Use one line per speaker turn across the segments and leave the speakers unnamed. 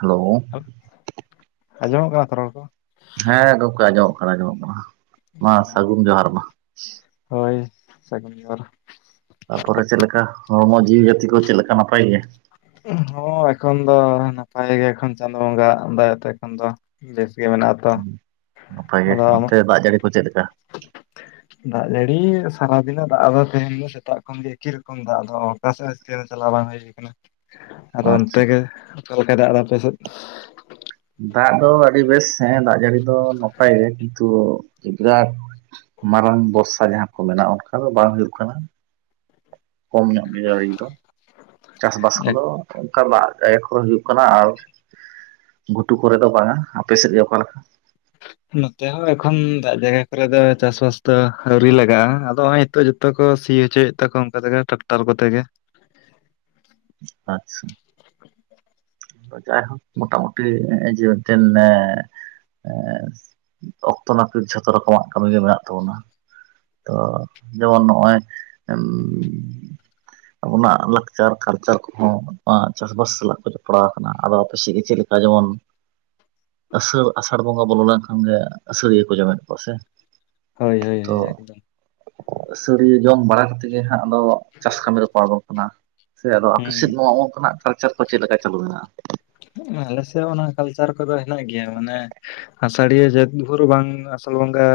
Hello.
ᱟᱸᱡᱚᱢᱚᱜ ᱠᱟᱱᱟ ᱛᱚ ᱨᱚᱲ ᱠᱚ?
ᱦᱮᱸ ᱜᱚᱢᱠᱮ ᱟᱸᱡᱚᱢᱚᱜ ᱠᱟᱱᱟ, ᱟᱸᱡᱚᱢᱚᱜ ᱠᱟᱱᱟ ᱢᱟ ᱥᱟᱹᱜᱩᱱ ᱡᱚᱦᱟᱨ ᱢᱟ ᱾
ᱦᱳᱭ ᱥᱟᱹᱜᱩᱱ ᱡᱚᱦᱟᱨ ᱾
ᱛᱟᱯᱚᱨᱮ ᱪᱮᱫ ᱞᱮᱠᱟ ᱦᱚᱲᱢᱚ ᱡᱤᱣᱤ ᱡᱟᱹᱛᱤ ᱠᱚ ᱪᱮᱫ ᱞᱮᱠᱟ ᱱᱟᱯᱟᱭ ᱜᱮᱭᱟ?
ᱦᱚᱸ ᱮᱠᱷᱚᱱ ᱫᱚ ᱱᱟᱯᱟᱭ ᱜᱮ ᱮᱠᱷᱚᱱ ᱪᱟᱸᱫᱳ ᱵᱚᱸᱜᱟ ᱟᱜ ᱫᱟᱭᱟ ᱛᱮ ᱮᱠᱷᱚᱱ ᱫᱚ ᱾ ᱵᱮᱥ ᱜᱮ ᱢᱮᱱᱟᱜ ᱟ ᱛᱚ
ᱱᱟᱯᱟᱭ ᱜᱮ
ᱟᱫᱚ ᱟᱢᱟᱜ
ᱚᱱᱛᱮ ᱫᱟᱜ ᱡᱟᱹᱲᱤ ᱠᱚ ᱪᱮᱫ ᱞᱮᱠᱟ?
ᱫᱟᱜ ᱡᱟᱹᱲᱤ ᱥᱟᱨᱟᱫᱤᱱ ᱮ ᱫᱟᱜ ᱮᱫᱟ ᱛᱮᱦᱮᱧ ᱫᱚ ᱥᱮᱛᱟᱜ ᱠᱷᱚᱱ ᱜᱮ ᱮᱠᱤ ᱨᱚᱠᱚᱢ ᱫᱟᱜ ᱫᱚ ᱚᱠᱟ ᱥᱮᱫ ᱦᱚ ᱠᱷᱮᱞ ᱪᱟᱞᱟᱣ ᱵᱟᱝ ᱦᱩᱭ ᱠᱟᱱᱟ ᱟᱫᱚ
ᱟᱪᱪᱷᱟ
ᱚᱱᱛᱮ ᱜᱮ ᱚᱠᱟ ᱞᱮᱠᱟᱭ ᱫᱟᱜ ᱮᱫᱟ ᱟᱯᱮ ᱥᱮᱫ?
ᱫᱟᱜ ᱫᱚ ᱟᱹᱰᱤ ᱵᱮᱥ ᱦᱮ ᱫᱟᱜ ᱡᱟᱹᱲᱤ ᱫᱚ ᱱᱟᱯᱟᱭ ᱜᱮ ᱠᱤᱱᱛᱩ ᱵᱤᱨᱟᱴ ᱢᱟᱨᱟᱝ ᱵᱚᱨᱥᱟ ᱡᱟᱦᱟᱸ ᱠᱚ ᱢᱮᱱᱟᱜᱼᱟ ᱚᱱᱠᱟ ᱫᱚ ᱵᱟᱝ ᱦᱩᱭᱩᱜ ᱠᱟᱱᱟ᱾ ᱠᱚᱢ ᱧᱚᱜ ᱜᱮ ᱡᱟᱲᱤ ᱫᱚ ᱪᱟᱥᱵᱟᱥ ᱠᱚᱫᱚ ᱚᱱᱠᱟ ᱫᱟᱜ ᱠᱟᱜᱟᱭ ᱮᱠᱷᱚᱱ ᱦᱩᱭᱩᱜ ᱠᱟᱱᱟ ᱟᱨ ᱜᱷᱩᱴᱩ ᱠᱚᱨᱮ ᱫᱚ ᱵᱟᱝ-ᱟ ᱟᱯᱮ ᱥᱮᱫ ᱜᱮ ᱚᱠᱟ ᱞᱮᱠᱟ? [inaudible]
ᱱᱚᱛᱮ ᱦᱚᱸ ᱮᱠᱷᱚᱱ ᱫᱟᱜ ᱡᱟᱭᱜᱟ ᱠᱚᱨᱮ ᱫᱚ ᱪᱟᱥᱵᱟᱥ ᱫᱚ ᱟᱣᱨᱤ ᱞᱟᱜᱟᱜᱼᱟ ᱟᱫᱚ ᱚᱭ ᱛᱚ ᱡᱚᱛᱚ ᱠᱚ ᱥᱤ ᱦᱚᱪᱚᱭᱮᱫ ᱛᱟᱠᱚ ᱚᱝᱠᱟ ᱛᱮᱜᱮ ᱴᱟᱠᱴᱟᱨ ᱠᱚᱛᱮ ᱜᱮ
ᱟᱪᱪᱷᱟ ᱛᱳ ᱡᱟᱭᱦᱳᱠ ᱢᱚᱴᱟᱢᱩᱴᱤ ᱱᱮᱜᱮ ᱡᱮ ᱢᱮᱫᱴᱮᱱ ᱮ ᱚᱠᱛᱚ ᱱᱟᱯᱤᱛ ᱡᱷᱚᱛᱚ ᱨᱚᱠᱚᱢᱟᱜ ᱠᱟᱹᱢᱤᱜᱮ ᱢᱮᱱᱟᱜ ᱛᱟᱵᱚᱱᱟ᱾ ᱛᱚ ᱡᱮᱢᱚᱱ ᱱᱚᱜᱼᱚᱭ ᱟᱵᱚᱱᱟᱜ ᱞᱟᱠᱪᱟᱨ ᱠᱟᱞᱪᱟᱨ ᱠᱚᱦᱚᱸ ᱟᱵᱚᱱᱟᱜ ᱪᱟᱥᱵᱟᱥ ᱥᱟᱞᱟᱜ ᱠᱚ ᱡᱚ ᱯᱟᱲᱟᱣ ᱠᱟᱱᱟ ᱟᱫᱚ ᱟᱯᱮ ᱥᱮᱫ ᱜᱮ ᱪᱮᱫ ᱞᱮᱠᱟ ᱡᱮᱢᱚᱱ ᱟᱥᱟᱲ ᱟᱥᱟᱹᱲ ᱵᱚᱸᱜᱟ ᱵᱚᱞᱚ ᱞᱮᱱᱠᱷᱟᱱ ᱜᱮ ᱟᱹᱥᱟᱹᱲᱤᱭᱟᱹ ᱠᱚ ᱡᱚᱢᱮᱫ ᱠᱚᱣᱟ ᱥᱮ?
ᱦᱳᱭ ᱦᱳᱭ
ᱛᱚ
ᱦᱳᱭ ᱮᱠᱫᱚᱢ᱾
ᱟᱹᱥᱟᱹᱲᱤᱭᱟᱹ ᱡᱚᱢ ᱵᱟᱲᱟ ᱠᱟᱛᱮ ᱜᱮ ᱦᱟᱸᱜ ᱟᱫᱚ ᱪᱟᱥ ᱠᱟᱹᱢᱤ ᱨᱮᱠᱚ ᱟᱲᱜᱚ ᱠᱟᱱᱟ᱾ ᱥᱮ ᱟᱫᱚ ᱟᱯᱮ
ᱦᱩᱸ
ᱥᱮᱫ ᱱᱚᱣᱟ ᱚᱝᱠᱟᱱᱟᱜ ᱠᱟᱞᱪᱟᱨ ᱠᱚ ᱪᱮᱫ ᱞᱮᱠᱟ ᱪᱟᱹᱞᱩ ᱢᱮᱱᱟᱜᱼᱟ?
ᱟᱞᱮ ᱥᱮᱜ ᱦᱚᱸ ᱚᱱᱟ ᱠᱟᱞᱪᱟᱨ ᱠᱚᱫᱚ ᱦᱮᱱᱟᱜ ᱜᱮᱭᱟ ᱢᱟᱱᱮ ᱟᱥᱟᱲᱤᱭᱟᱹ ᱡᱟᱹᱛ ᱵᱷᱩᱨ ᱵᱟᱝ ᱟᱥᱟᱲ ᱵᱚᱸᱜᱟ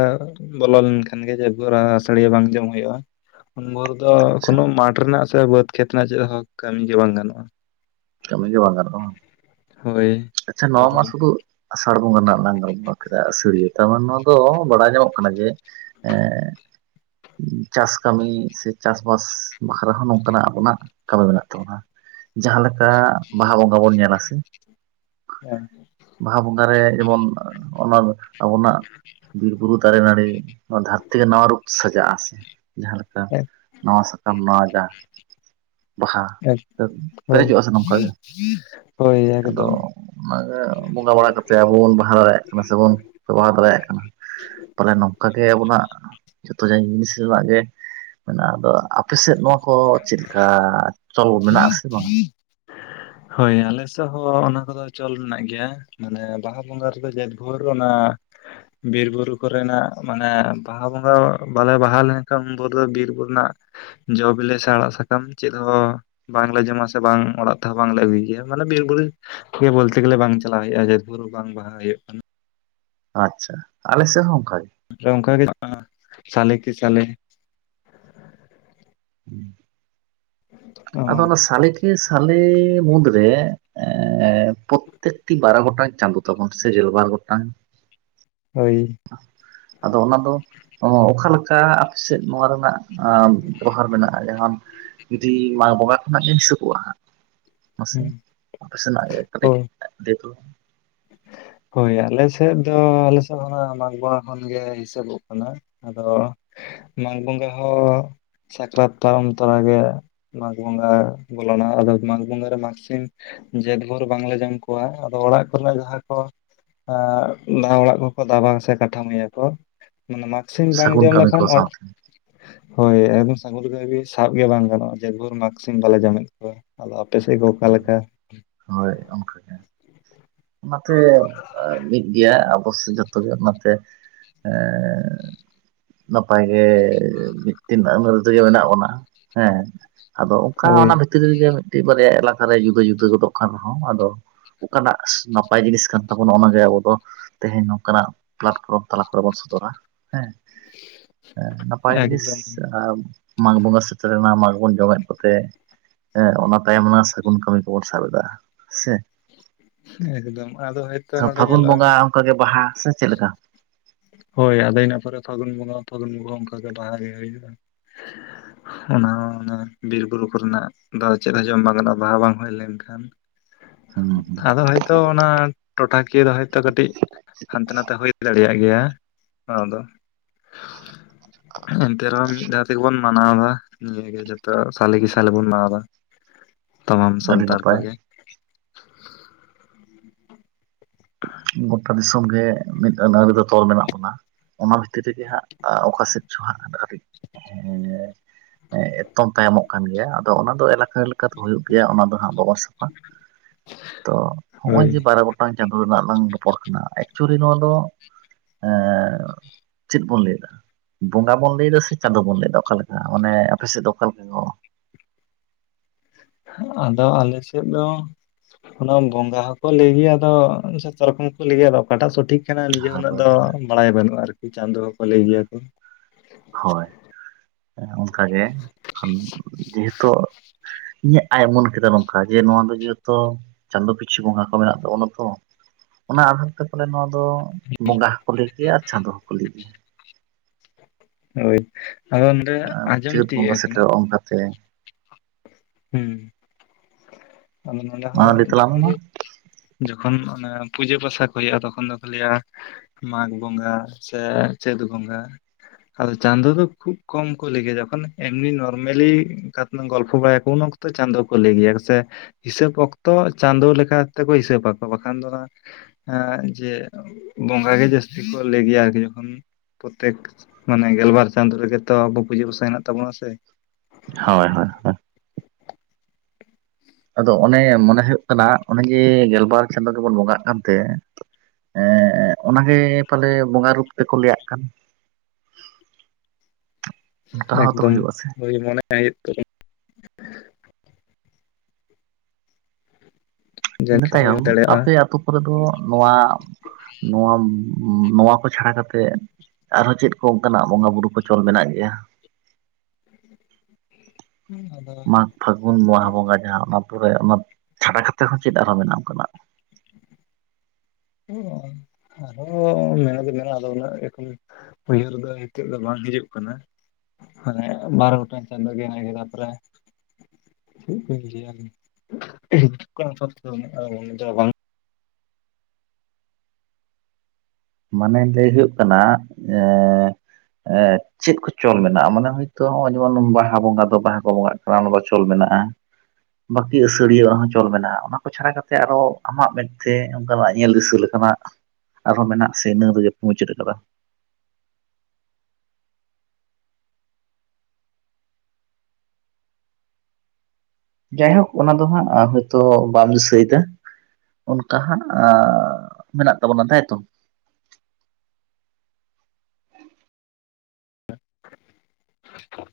ᱵᱚᱞᱚ ᱞᱮᱱᱠᱷᱟᱱ ᱜᱮ ᱡᱟᱹᱛ ᱵᱷᱩᱨ ᱟᱹᱥᱟᱲᱤᱭᱟᱹ ᱵᱟᱝ ᱡᱚᱢ ᱦᱩᱭᱩᱜᱼᱟ᱾ ᱩᱱ ᱵᱷᱳᱨ ᱫᱚ
ᱟᱪᱪᱷᱟ
ᱠᱚᱱᱚ ᱢᱟᱴ ᱨᱮᱱᱟᱜ ᱥᱮ ᱵᱟᱹᱫᱽ ᱠᱷᱮᱛ ᱨᱮᱱᱟᱜ ᱪᱮᱫ ᱦᱚᱸ ᱠᱟᱹᱢᱤ ᱜᱮ ᱵᱟᱝ ᱜᱟᱱᱚᱜᱼᱟ᱾
ᱠᱟᱹᱢᱤ ᱜᱮ ᱵᱟᱝ ᱜᱟᱱᱚᱜ-ᱟ᱾
ᱦᱳᱭ
ᱟᱪᱪᱷᱟ ᱱᱚᱶᱟ
ᱟᱫᱚ
ᱢᱟ ᱥᱩᱫᱩ ᱟᱥᱟᱲ ᱵᱚᱸᱜᱟ ᱨᱮᱱᱟᱜ ᱞᱟᱝ ᱜᱚᱞᱯᱷᱚ ᱠᱮᱫᱟ ᱟᱹᱥᱟᱹᱲᱤᱭᱟᱹ ᱛᱟᱨ ᱢᱟᱱᱮ ᱱᱚᱣᱟ ᱫᱚ ᱵᱟᱲᱟᱭ ᱧᱟᱢᱚᱜ ᱠᱟᱱᱟ ᱡᱮ ᱮᱸᱜ ᱪᱟᱥ ᱠᱟᱹᱢᱤ ᱥᱮ ᱪᱟᱥᱵᱟᱥ ᱵᱟᱠᱷᱨᱟ ᱦᱚᱸ ᱱᱚᱝᱠᱟᱱᱟᱜ ᱟᱵᱚᱱᱟᱜ ᱠᱟᱹᱢᱤ ᱢᱮᱱᱟᱜ ᱛᱟᱵᱩᱱᱟ᱾ ᱡᱟᱦᱟᱸ ᱞᱮᱠᱟ ᱵᱟᱦᱟ ᱵᱚᱸᱜᱟ ᱵᱚᱱ ᱧᱮᱞᱟ ᱥᱮ
ᱮᱢ
ᱵᱟᱦᱟ ᱵᱚᱸᱜᱟ ᱨᱮ ᱡᱮᱢᱚᱱ ᱚᱱᱟ ᱟᱵᱚᱱᱟᱜ ᱵᱤᱨ ᱵᱩᱨᱩ ᱫᱟᱨᱮ ᱱᱟᱹᱲᱤ ᱱᱚᱣᱟ ᱫᱷᱟᱹᱨᱛᱤ ᱜᱮ ᱱᱟᱣᱟ ᱨᱩᱯ ᱛᱮ ᱥᱟᱡᱟᱜᱼᱟ ᱥᱮ ᱡᱟᱦᱟᱸᱞᱮᱠᱟ ᱱᱟᱣᱟ ᱥᱟᱠᱟᱢ ᱱᱟᱣᱟ ᱡᱟᱸ ᱵᱟᱦᱟ ᱥᱮ
ᱦᱳᱭ
ᱯᱮᱨᱮᱡᱚᱜᱼᱟ ᱥᱮ ᱱᱚᱝᱠᱟ ᱜᱮ
ᱦᱳᱭ
ᱟᱫᱚ
ᱮᱠᱫᱚᱢ
ᱚᱱᱟᱜᱮ ᱵᱚᱸᱜᱟ ᱵᱟᱲᱟ ᱠᱟᱛᱮ ᱟᱵᱚ ᱵᱚᱱ ᱵᱟᱦᱟ ᱫᱟᱲᱮᱭᱟᱜ ᱠᱟᱱᱟ ᱥᱮᱵᱚᱱ ᱵᱮᱵᱚᱦᱟᱨ ᱫᱟᱲᱮᱭᱟᱜ ᱠᱟᱱᱟ᱾ ᱯᱟᱞᱮ ᱱᱚᱝᱠᱟ ᱜᱮ ᱟᱵᱚᱱᱟᱜ ᱡᱷᱚᱛᱚ ᱡᱤᱱᱤᱥ ᱨᱮᱱᱟᱜ ᱜᱮ ᱢᱮᱱᱟᱜᱼᱟ ᱟᱫᱚ ᱟᱯᱮᱥᱮᱫ ᱱᱚᱣᱟ ᱠᱚ ᱪᱮᱫ ᱠᱟ ᱪᱚᱞ ᱢᱮᱱᱟᱜ ᱥᱮ ᱵᱟᱝ?
ᱦᱳᱭ ᱟᱞᱮᱥᱮᱫ ᱦᱚᱸ ᱚᱱᱟ ᱠᱚᱫᱚ ᱪᱚᱞ ᱢᱮᱱᱟᱜ ᱜᱮᱭᱟ᱾ ᱢᱟᱱᱮ ᱵᱟᱦᱟ ᱵᱚᱸᱜᱟ ᱨᱮᱫᱚ ᱡᱮᱫ ᱵᱷᱳᱨ ᱚᱱᱟ ᱵᱤᱨ ᱵᱩᱨᱩ ᱠᱚᱨᱮᱱᱟᱜ ᱢᱟᱱᱮ ᱵᱟᱦᱟ ᱵᱚᱸᱜᱟ ᱵᱟᱞᱮ ᱵᱟᱦᱟ ᱞᱮᱱᱠᱷᱟᱱ ᱩᱱᱵᱩᱨᱩ ᱫᱚ ᱵᱤᱨ ᱵᱩᱨᱩ ᱨᱮᱱᱟᱜ ᱡᱚ ᱵᱮᱞᱮ ᱥᱮ ᱟᱲᱟᱜ ᱥᱟᱠᱟᱢ ᱪᱮᱫ ᱦᱚᱸ ᱵᱟᱝᱞᱮ ᱡᱚᱢᱟ ᱥᱮ ᱵᱟᱝ ᱚᱲᱟᱜ ᱛᱮᱦᱚ ᱵᱟᱝᱞᱮ ᱟᱹᱜᱩᱭ ᱜᱮᱭᱟ ᱢᱟᱱᱮ ᱵᱤᱨ ᱵᱩᱨᱩ ᱜᱮ ᱵᱚᱞᱛᱮ ᱜᱮᱞᱮ ᱵᱟᱝ ᱪᱟᱞᱟᱣ ᱦᱩᱭᱩᱜᱼᱟ ᱡᱮᱫ ᱵᱷᱩᱨ ᱵᱟᱝ ᱵᱟᱦᱟ ᱦᱩᱭᱩᱜ ᱠᱟᱱᱟ᱾
ᱟᱪᱪᱷᱟ ᱟᱞᱮ ᱥᱮᱜ ᱦᱚᱸ ᱚᱝᱠᱟ ᱜᱮ᱾
ᱚᱱᱠᱟ ᱜᱮ ᱥᱟᱞᱮ ᱠᱮ ᱥᱟᱞᱮ
[unintelligible]
ᱚ
ᱟᱫᱚ ᱚᱱᱟ ᱥᱟᱞᱮ ᱠᱮ ᱥᱟᱞᱮ ᱢᱩᱫᱽᱨᱮ ᱯᱨᱚᱛᱛᱮᱠᱴᱤ ᱵᱟᱨ ᱜᱚᱴᱟᱝ- ᱪᱟᱸᱫᱳ ᱛᱟᱵᱚᱱ ᱥᱮ ᱜᱮᱞ ᱵᱟᱨ ᱜᱚᱴᱟᱝ
ᱦᱳᱭ ᱾
ᱟᱫᱚ ᱚᱱᱟ ᱫᱚ ᱚᱠᱟᱞᱮᱠᱟ ᱟᱯᱮ ᱥᱮᱫ ᱱᱚᱣᱟ ᱨᱮᱱᱟᱜ ᱵᱮᱵᱚᱦᱟᱨ ᱢᱮᱱᱟᱜ-ᱟ ᱡᱟᱦᱟᱸ ᱡᱩᱫᱤ ᱢᱟᱜᱽ ᱵᱚᱸᱜᱟ ᱠᱷᱚᱱᱟᱜ ᱜᱮ ᱦᱤᱥᱟᱵ ᱠᱚᱜ-ᱟ ᱢᱟᱥᱮ
ᱦᱩᱸ
ᱟᱯᱮ ᱥᱮᱱᱟᱜ ᱠᱟᱹᱴᱤᱡ
ᱦᱳᱭ
ᱫᱮᱠᱳ
ᱦᱳᱭ ᱟᱞᱮ ᱥᱮᱫ ᱫᱚ ᱟᱞᱮ ᱥᱮᱫ ᱠᱷᱚᱱ ᱢᱟᱜᱽ ᱵᱚᱸᱜᱟ ᱠᱷᱚᱱ ᱜᱮ ᱦᱤᱥᱟᱹᱵᱚᱜ ᱠᱟᱱᱟ ᱟᱫᱚ ᱢᱟᱜᱽ ᱵᱚᱸᱜᱟ ᱦᱚᱸ ᱥᱟᱠᱨᱟᱛ ᱛᱟᱭᱚᱢ ᱛᱚ ᱢᱟᱜᱽ ᱵᱚᱸᱜᱟ ᱵᱚᱞᱚᱱᱟ᱾ ᱟᱫᱚ ᱢᱟᱜᱽ ᱵᱚᱸᱜᱟ ᱢᱟᱜᱽ ᱥᱤᱢ ᱡᱮᱫ ᱵᱷᱳᱨ ᱵᱟᱝᱞᱮ ᱡᱚᱢ ᱠᱚᱣᱟ ᱟᱫᱚ ᱚᱲᱟᱜ ᱠᱚᱨᱮᱱᱟᱜ ᱡᱟᱦᱟᱸ ᱠᱚ ᱱᱟᱣᱟ ᱚᱲᱟᱜ ᱠᱚᱠᱚ ᱫᱟᱵᱟ ᱥᱮ ᱠᱟᱴᱷᱟᱢᱳᱭᱟ ᱠᱚ ᱢᱟᱱᱮ ᱢᱟᱜ ᱥᱤᱢ ᱵᱟᱝ
ᱥᱟᱹᱜᱩᱱ
ᱡᱚᱢ
ᱠᱟᱹᱢᱤ ᱠᱚ
ᱞᱮᱠᱷᱟᱱ ᱚᱲᱟᱜ
ᱥᱟᱶᱛᱮ
ᱦᱳᱭ ᱮᱠᱫᱚᱢ ᱥᱟᱹᱜᱩᱱ ᱜᱮ ᱥᱟᱵ ᱜᱮ ᱵᱟᱝ ᱜᱟᱱᱚᱜᱼᱟ ᱡᱚᱛ ᱵᱷᱳᱨ ᱢᱟᱜᱽ ᱥᱤᱢ ᱵᱟᱞᱮ ᱡᱚᱢᱮᱫ ᱠᱚᱣᱟ ᱟᱫᱚ ᱟᱯᱮ ᱥᱮᱫ ᱜᱮ ᱚᱠᱟᱞ ᱞᱮᱠᱟ?
ᱦᱳᱭ ᱚᱱᱠᱟᱜᱮ ᱚᱱᱟᱛᱮ ᱢᱤᱫ ᱜᱮᱭᱟ ᱟᱵᱚᱥᱮᱜ ᱡᱚᱛᱚ ᱜᱮ ᱚᱱᱟᱛᱮ ᱮᱸᱻᱻ ᱱᱟᱯᱟᱭ ᱜᱮ ᱢᱤᱫᱴᱤᱱ ᱟᱹᱱᱟᱹᱨᱤ ᱛᱮᱜᱮ ᱢᱮᱱᱟᱜ ᱵᱚᱱᱟ ᱦᱮᱸ ᱟᱫᱚ ᱚᱱᱠᱟ
ᱦᱳᱭ
ᱚᱱᱟ ᱵᱷᱤᱛᱨᱤ ᱨᱮᱜᱮ ᱢᱤᱫᱴᱤᱡ ᱵᱟᱨᱭᱟ ᱮᱞᱟᱠᱟᱨᱮ ᱡᱩᱫᱟᱹ ᱡᱩᱫᱟᱹ ᱜᱚᱫᱚᱜ ᱠᱟᱱ ᱨᱮᱦᱚᱸ ᱟᱫᱚ ᱚᱠᱟᱱᱟᱜ ᱱᱟᱯᱟᱭ ᱡᱤᱱᱤᱥ ᱠᱟᱱ ᱛᱟᱵᱚᱱᱟ ᱚᱱᱟᱜᱮ ᱟᱵᱚ ᱫᱚ ᱛᱮᱦᱮᱧ ᱱᱚᱝᱠᱟᱱᱟᱜ ᱯᱞᱟᱴᱯᱷᱨᱚᱢ ᱛᱟᱞᱟ ᱠᱚᱨᱮ ᱵᱚᱱ ᱥᱚᱫᱚᱨᱟ ᱾ ᱦᱮᱸ ᱱᱟᱯᱟᱭ ᱡᱤᱱᱤᱥ
ᱮᱠᱫᱚᱢ
ᱢᱟᱜᱽ ᱵᱚᱸᱜᱟ ᱥᱮᱴᱮᱨᱮᱱᱟ ᱢᱟᱜᱽ ᱵᱚᱱ ᱡᱚᱢᱮᱫ ᱠᱚᱛᱮᱸ ᱚᱱᱟ ᱛᱟᱭᱚᱢ ᱵᱚᱱ ᱠᱟᱹᱢᱤ ᱠᱚᱵᱚᱱ ᱥᱟᱵ ᱮᱫᱟ ᱾
ᱮᱠᱫᱚᱢ ᱟᱫᱚ ᱦᱳᱭ
ᱯᱷᱟᱹᱜᱩᱱ ᱵᱚᱸᱜᱟ ᱚᱱᱠᱟᱜ ᱜᱮ ᱵᱟᱦᱟ ᱥᱮ ᱪᱮᱫ ᱞᱮᱠᱟ?
ᱦᱳᱭ ᱟᱫᱚ ᱤᱱᱟ ᱯᱚᱨᱮ ᱯᱷᱟᱹᱜᱩᱱ ᱵᱚᱸᱜᱟ ᱯᱷᱟᱹᱜᱩᱱ ᱵᱚᱸᱜᱟ ᱚᱱᱠᱟᱜᱮ ᱵᱟᱦᱟ ᱜᱮ ᱦᱩᱭᱩᱜ-ᱟ᱾
[inaudible]
ᱚᱱᱟ ᱦᱚᱸ ᱚᱱᱮ ᱵᱤᱨ ᱵᱩᱨᱩ ᱠᱚᱨᱮᱱᱟᱜ ᱫᱚ ᱪᱮᱫ ᱦᱚᱸ ᱡᱚᱢ ᱵᱟᱝ ᱜᱟᱱᱚᱜ-ᱟ ᱵᱟᱦᱟ ᱵᱟᱝ ᱦᱩᱭ ᱞᱮᱱᱠᱷᱟᱱ
ᱦᱩᱸ ᱦᱩᱸ
ᱟᱫᱚ ᱦᱚᱭᱛᱳ ᱚᱱᱟ ᱴᱚᱴᱷᱟᱠᱤᱭᱟᱹ ᱫᱚ ᱦᱳᱭᱛᱳ ᱠᱟᱹᱴᱤᱡ ᱦᱟᱱᱛᱮ ᱱᱟᱛᱮ ᱦᱩᱭ ᱫᱟᱲᱮᱭᱟᱜ ᱜᱮᱭᱟ ᱟᱫᱚ
[inaudible]
ᱮᱱᱛᱮ ᱨᱮᱦᱚᱸ ᱢᱤᱫ ᱫᱷᱟᱣ ᱛᱮᱜᱮᱵᱚᱱ ᱢᱟᱱᱟᱣ ᱫᱟ ᱱᱤᱭᱟᱹᱜᱮ ᱡᱚᱛᱚ ᱥᱟᱞᱮ ᱜᱮ ᱥᱟᱞᱮ ᱵᱚᱱ ᱢᱟᱱᱟᱣ ᱫᱟ ᱾
[inaudible]
ᱛᱟᱢᱟᱢ
ᱟᱹᱰᱤ
ᱥᱟᱱᱛᱟᱲ
ᱱᱟᱯᱟᱭ
ᱠᱚᱜᱮ ᱾
ᱜᱚᱴᱟ ᱫᱤᱥᱚᱢ ᱜᱮ ᱢᱤᱫ ᱟᱹᱱ ᱟᱹᱨᱤ ᱫᱚ ᱛᱚᱞ ᱢᱮᱱᱟᱜ ᱵᱚᱱᱟ ᱾ ᱚᱱᱟ ᱵᱷᱤᱛᱤᱨ ᱨᱮᱜᱮ ᱦᱟᱸᱜ ᱚᱠᱟ ᱥᱮᱫ ᱪᱚ ᱦᱟᱸᱜ ᱮᱛᱚᱢ ᱛᱟᱭᱚᱢᱚᱜ ᱠᱟᱱ ᱜᱮᱭᱟ ᱟᱫᱚ ᱚᱱᱟ ᱫᱚ ᱮᱞᱟᱠᱟ ᱞᱮᱠᱟᱛᱮ ᱦᱩᱭᱩᱜ ᱜᱮᱭᱟ ᱚᱱᱟ ᱫᱚ ᱦᱟᱸᱜ ᱵᱟᱵᱚᱱ ᱥᱟᱵ ᱟ ᱾ ᱛᱚ ᱱᱚᱜ-ᱚᱭ ᱡᱮ
ᱦᱳᱭ
ᱵᱟᱨᱚ ᱜᱚᱴᱟᱝ ᱪᱟᱸᱫᱳ ᱨᱮᱱᱟᱜ ᱞᱟᱝ ᱨᱚᱯᱚᱲ ᱠᱟᱱᱟ ᱮᱠᱪᱩᱭᱮᱞᱤ ᱱᱚᱣᱟ ᱫᱚ ᱮ ᱪᱮᱫ ᱵᱚᱱ ᱞᱟᱹᱭ ᱮᱫᱟ ᱾ ᱵᱚᱸᱜᱟ ᱵᱚᱱ ᱞᱟᱹᱭ ᱫᱟ ᱥᱮ ᱪᱟᱸᱫᱳ ᱵᱚᱱ ᱞᱟᱹᱭᱮᱫᱟ ᱚᱠᱟᱞᱮ ᱞᱮᱠᱟ ᱢᱟᱱᱮ ᱟᱯᱮ ᱥᱮᱫ ᱫᱚ ᱚᱠᱟ ᱞᱮᱠᱟ ᱠᱚ
ᱟᱫᱚ ᱟᱞᱮ ᱥᱮᱫ ᱫᱚ ᱚᱱᱟ ᱵᱚᱸᱫᱟ ᱦᱚᱸᱠᱚ ᱞᱟᱹᱭ ᱜᱮᱭᱟ ᱟᱫᱚ ᱡᱮ ᱡᱟᱨ ᱨᱚᱠᱚᱢ ᱠᱚ ᱞᱟᱹᱭᱟ ᱟᱫᱚ ᱚᱠᱟᱴᱟᱜ ᱥᱚᱴᱷᱤᱠ ᱠᱟᱱᱟ ᱱᱤᱡᱮ ᱩᱱᱟᱜ ᱫᱚ ᱵᱟᱲᱟᱭ ᱵᱟᱹᱱᱩᱜᱼᱟ ᱟᱨᱠᱤ ᱪᱟᱸᱫᱚ ᱦᱚᱸᱠᱚ ᱞᱟᱹᱭ ᱜᱮᱭᱟ ᱠᱚ᱾
ᱦᱳᱭ ᱮ ᱚᱱᱠᱟ ᱜᱮ ᱦᱩᱢ ᱡᱮᱦᱮᱛᱳ ᱤᱧᱟᱹᱜ ᱟᱭ ᱩᱢᱟᱹᱱ ᱠᱮᱫᱟ ᱱᱚᱝᱠᱟ ᱡᱮ ᱱᱚᱣᱟ ᱫᱚ ᱡᱚᱛᱚ ᱪᱟᱸᱫᱳ ᱯᱤᱪᱷᱩ ᱵᱚᱸᱜᱟ ᱠᱚ ᱢᱮᱱᱟᱜ ᱛᱵᱚᱱᱟ ᱛᱚ᱾ ᱚᱱᱟ ᱟᱫᱷᱟᱨ ᱛᱮ ᱯᱟᱞᱮ ᱱᱚᱣᱟ ᱫᱚ ᱵᱚᱸᱜᱟ ᱦᱚᱸᱠᱚ ᱞᱟᱹᱭ ᱠᱮᱭᱟ ᱟᱨ ᱪᱟᱸᱫᱚ ᱦᱚᱸᱠᱚ ᱞᱟᱹᱭ ᱜᱮ᱾
ᱦᱳᱭ ᱟᱫᱚ ᱚᱸᱰᱮ ᱟᱸᱡᱚᱢ ᱛᱤᱭᱟᱹᱜ ᱟᱠᱟᱱᱟ᱾
ᱥᱮ
ᱦᱩᱸ, ᱟᱫᱚ ᱱᱚᱰᱮ
ᱢᱟ
ᱦᱚᱸ
ᱞᱟᱹᱭ ᱛᱟᱞᱟᱝ
ᱡᱚᱠᱷᱚᱱ
ᱢᱮ ᱢᱟ
ᱜᱮ ᱡᱚᱠᱷᱚᱱ ᱚᱱᱟ ᱯᱩᱡᱟᱹ ᱯᱟᱥᱟ ᱠᱚ ᱦᱳᱭᱳᱜᱼᱟ ᱛᱚᱠᱷᱚᱱ ᱫᱚᱠᱚ ᱞᱟᱹᱭᱟ ᱢᱟᱜᱽ ᱵᱚᱸᱜᱟ ᱥᱮ ᱟᱨ ᱪᱟᱹᱫ ᱵᱚᱸᱜᱟ᱾ ᱟᱫᱚ ᱪᱟᱸᱫᱳ ᱫᱚ ᱠᱷᱩᱵ ᱠᱚᱢ ᱠᱚ ᱞᱮ ᱜᱮᱭᱟ ᱡᱚᱠᱷᱱ ᱮᱢᱱᱤ ᱱᱚᱨᱢᱮᱞᱤ ᱠᱟᱛ ᱜᱚᱞᱯᱷᱚ ᱵᱟᱭᱟ ᱩᱱ ᱚᱠᱛᱚ ᱪᱟᱸᱫᱳ ᱠᱚ ᱞᱟᱹᱭ ᱜᱮᱭᱟ ᱠᱚ ᱥᱮ᱾ ᱦᱤᱥᱟᱹᱯ ᱚᱠᱛᱚ ᱪᱟᱸᱫᱳ ᱞᱮᱠᱟ ᱛᱮᱠᱚ ᱦᱤᱥᱟᱹᱯ ᱟᱠᱚ ᱵᱟᱠᱷᱟᱱ ᱫᱚ ᱚᱱᱟ ᱮᱸ ᱡᱮ ᱵᱚᱸᱜᱟ ᱜᱮ ᱡᱟᱹᱥᱛᱤ ᱠᱚ ᱞᱟᱹᱭ ᱜᱮᱭᱟ ᱟᱨᱠᱤ ᱡᱚᱠᱷᱚᱱ ᱯᱚᱛᱮᱠ ᱢᱟᱱᱮ ᱜᱮᱞᱵᱟᱨ ᱪᱟᱸᱫᱳ ᱨᱮᱜᱮ ᱛᱚ ᱟᱵᱚ ᱯᱩᱡᱟᱹ ᱯᱟᱥᱟ ᱦᱮᱱᱟᱜ ᱛᱟᱵᱚᱱᱟ ᱥᱮ᱾
ᱦᱚᱭ ᱦᱚᱭ ᱦᱚ᱾ ᱟᱫᱚ ᱚᱱᱮ ᱢᱚᱱᱮ ᱦᱩᱭᱩᱜ ᱠᱟᱱᱟ ᱚᱱᱮ ᱡᱮ ᱜᱮᱞᱵᱟᱨ ᱪᱟᱸᱫᱳ ᱜᱮᱵᱚᱱ ᱵᱚᱸᱜᱟᱜ ᱠᱟᱱᱛᱮ ᱮᱸ ᱮᱸᱜ ᱚᱱᱟᱜᱮ ᱯᱟᱞᱮ ᱵᱚᱸᱜᱟ ᱨᱩᱯ ᱛᱮᱠᱚ ᱞᱮᱹᱭᱟᱜ ᱠᱟᱱ᱾ [inaudible] ᱚᱱᱠᱟ ᱦᱚᱸᱛᱚ
ᱮᱠᱫᱚᱢ
ᱦᱩᱭᱩᱜᱼᱟ ᱥᱮ
ᱦᱳᱭ ᱢᱚᱱᱮ [unintelligible]
ᱤᱱᱟᱹ
ᱡᱮᱠᱷᱟᱱ ᱦᱩᱭ
ᱛᱟᱭᱚᱢ
ᱫᱟᱲᱮᱭᱟᱜᱼᱟ
ᱟᱯᱮ ᱟᱛᱳ ᱠᱚᱨᱮ ᱫᱚ ᱱᱚᱣᱟ ᱱᱚᱣᱟᱢ ᱱᱚᱣᱟ ᱠᱚ ᱪᱷᱟᱲᱟ ᱠᱟᱛᱮᱜ ᱟᱨᱦᱚ ᱪᱮᱫ ᱠᱚ ᱚᱱᱠᱟᱱᱟᱜ ᱵᱚᱸᱜᱟ ᱵᱩᱨᱩ ᱠᱚ ᱪᱚᱞ ᱢᱮᱱᱟᱜ ᱜᱮᱭᱟ?
ᱦᱩᱢ ᱟᱫᱚ
ᱟᱸ ᱯᱷᱟᱹᱜᱩᱱ ᱵᱟᱦᱟ ᱵᱚᱸᱜᱟ ᱡᱟᱦᱟᱸ ᱚᱱᱟ ᱯᱚᱨᱮ ᱚᱱᱟ ᱪᱷᱟᱰᱟ ᱠᱟᱛᱮ ᱦᱚᱸ ᱪᱮᱫ ᱟᱨᱦᱚ ᱢᱮᱱᱟᱜᱼᱟ ᱚᱱᱠᱟᱱᱟᱜ?
ᱮᱸ ᱟᱨᱦᱚᱸ ᱢᱮᱱᱟᱜ ᱫᱚ ᱢᱮᱱᱟᱜᱼᱟ ᱟᱫᱚ ᱩᱱᱟᱜ [unintelligible] ᱩᱭᱦᱟᱹᱨ ᱫᱚ ᱮᱱᱛᱮᱜ ᱫᱚ ᱵᱟᱝ ᱦᱤᱡᱩᱜ ᱠᱟᱱᱟ᱾ ᱦᱮ ᱵᱟᱨ ᱜᱚᱴᱟᱝ ᱪᱟᱸᱫᱳ ᱜᱮ [unintelligible] ᱦᱩᱭᱩᱜ ᱠᱟᱱ ᱜᱮᱭᱟᱢ [unintelligible] ᱵᱟᱝ᱾
ᱢᱟᱱᱮ ᱞᱟᱹᱭ ᱦᱩᱭᱩᱜ ᱠᱟᱱᱟ ᱮᱸ ᱮᱸ ᱪᱮᱫ ᱠᱚ ᱪᱚᱞ ᱢᱮᱱᱟᱜᱼᱟ ᱢᱟᱱᱮ ᱦᱳᱭᱛᱳ ᱦᱚᱜᱼᱚᱭ ᱡᱮᱢᱚᱱ ᱵᱟᱦᱟ ᱵᱚᱸᱜᱟ ᱫᱚ ᱵᱟᱦᱟ ᱠᱚ ᱵᱚᱸᱜᱟᱜ ᱠᱟᱱᱟ ᱚᱱᱟ ᱫᱚ ᱪᱚᱞ ᱢᱮᱱᱟᱜᱼᱟ᱾ ᱵᱟᱹᱠᱤ ᱟᱹᱥᱟᱹᱲᱤᱭᱟᱹᱜ ᱦᱚᱸ ᱪᱚᱞ ᱢᱮᱱᱟᱜᱼᱟ, ᱚᱱᱟ ᱠᱚ ᱪᱷᱟᱲᱟ ᱠᱟᱛᱮ ᱟᱨᱚ ᱟᱢᱟᱜ ᱢᱮᱫ ᱛᱮ ᱚᱱᱠᱟᱱᱟᱜ ᱧᱮᱞ ᱫᱤᱥᱟᱹ ᱞᱮ ᱠᱟᱱᱟᱜ ᱟᱨᱦᱚᱸ ᱢᱮᱱᱟᱜ ᱥᱮ ᱤᱱᱟᱹ ᱨᱮᱜᱮ ᱢᱩᱪᱟᱹᱫ ᱟᱠᱟᱫᱟ? ᱡᱟᱭᱦᱳᱠ ᱚᱱᱟ ᱫᱚ ᱦᱟᱸᱜ ᱟ ᱦᱳᱭᱛᱳ ᱵᱟᱢ ᱫᱤᱥᱟᱹᱭ ᱫᱟ᱾ ᱚᱱᱠᱟ ᱦᱟᱸᱜ ᱟ ᱢᱮᱱᱟᱜ ᱛᱟᱵᱚᱱᱟ ᱛᱟᱭᱛᱚ᱾
[inaudible]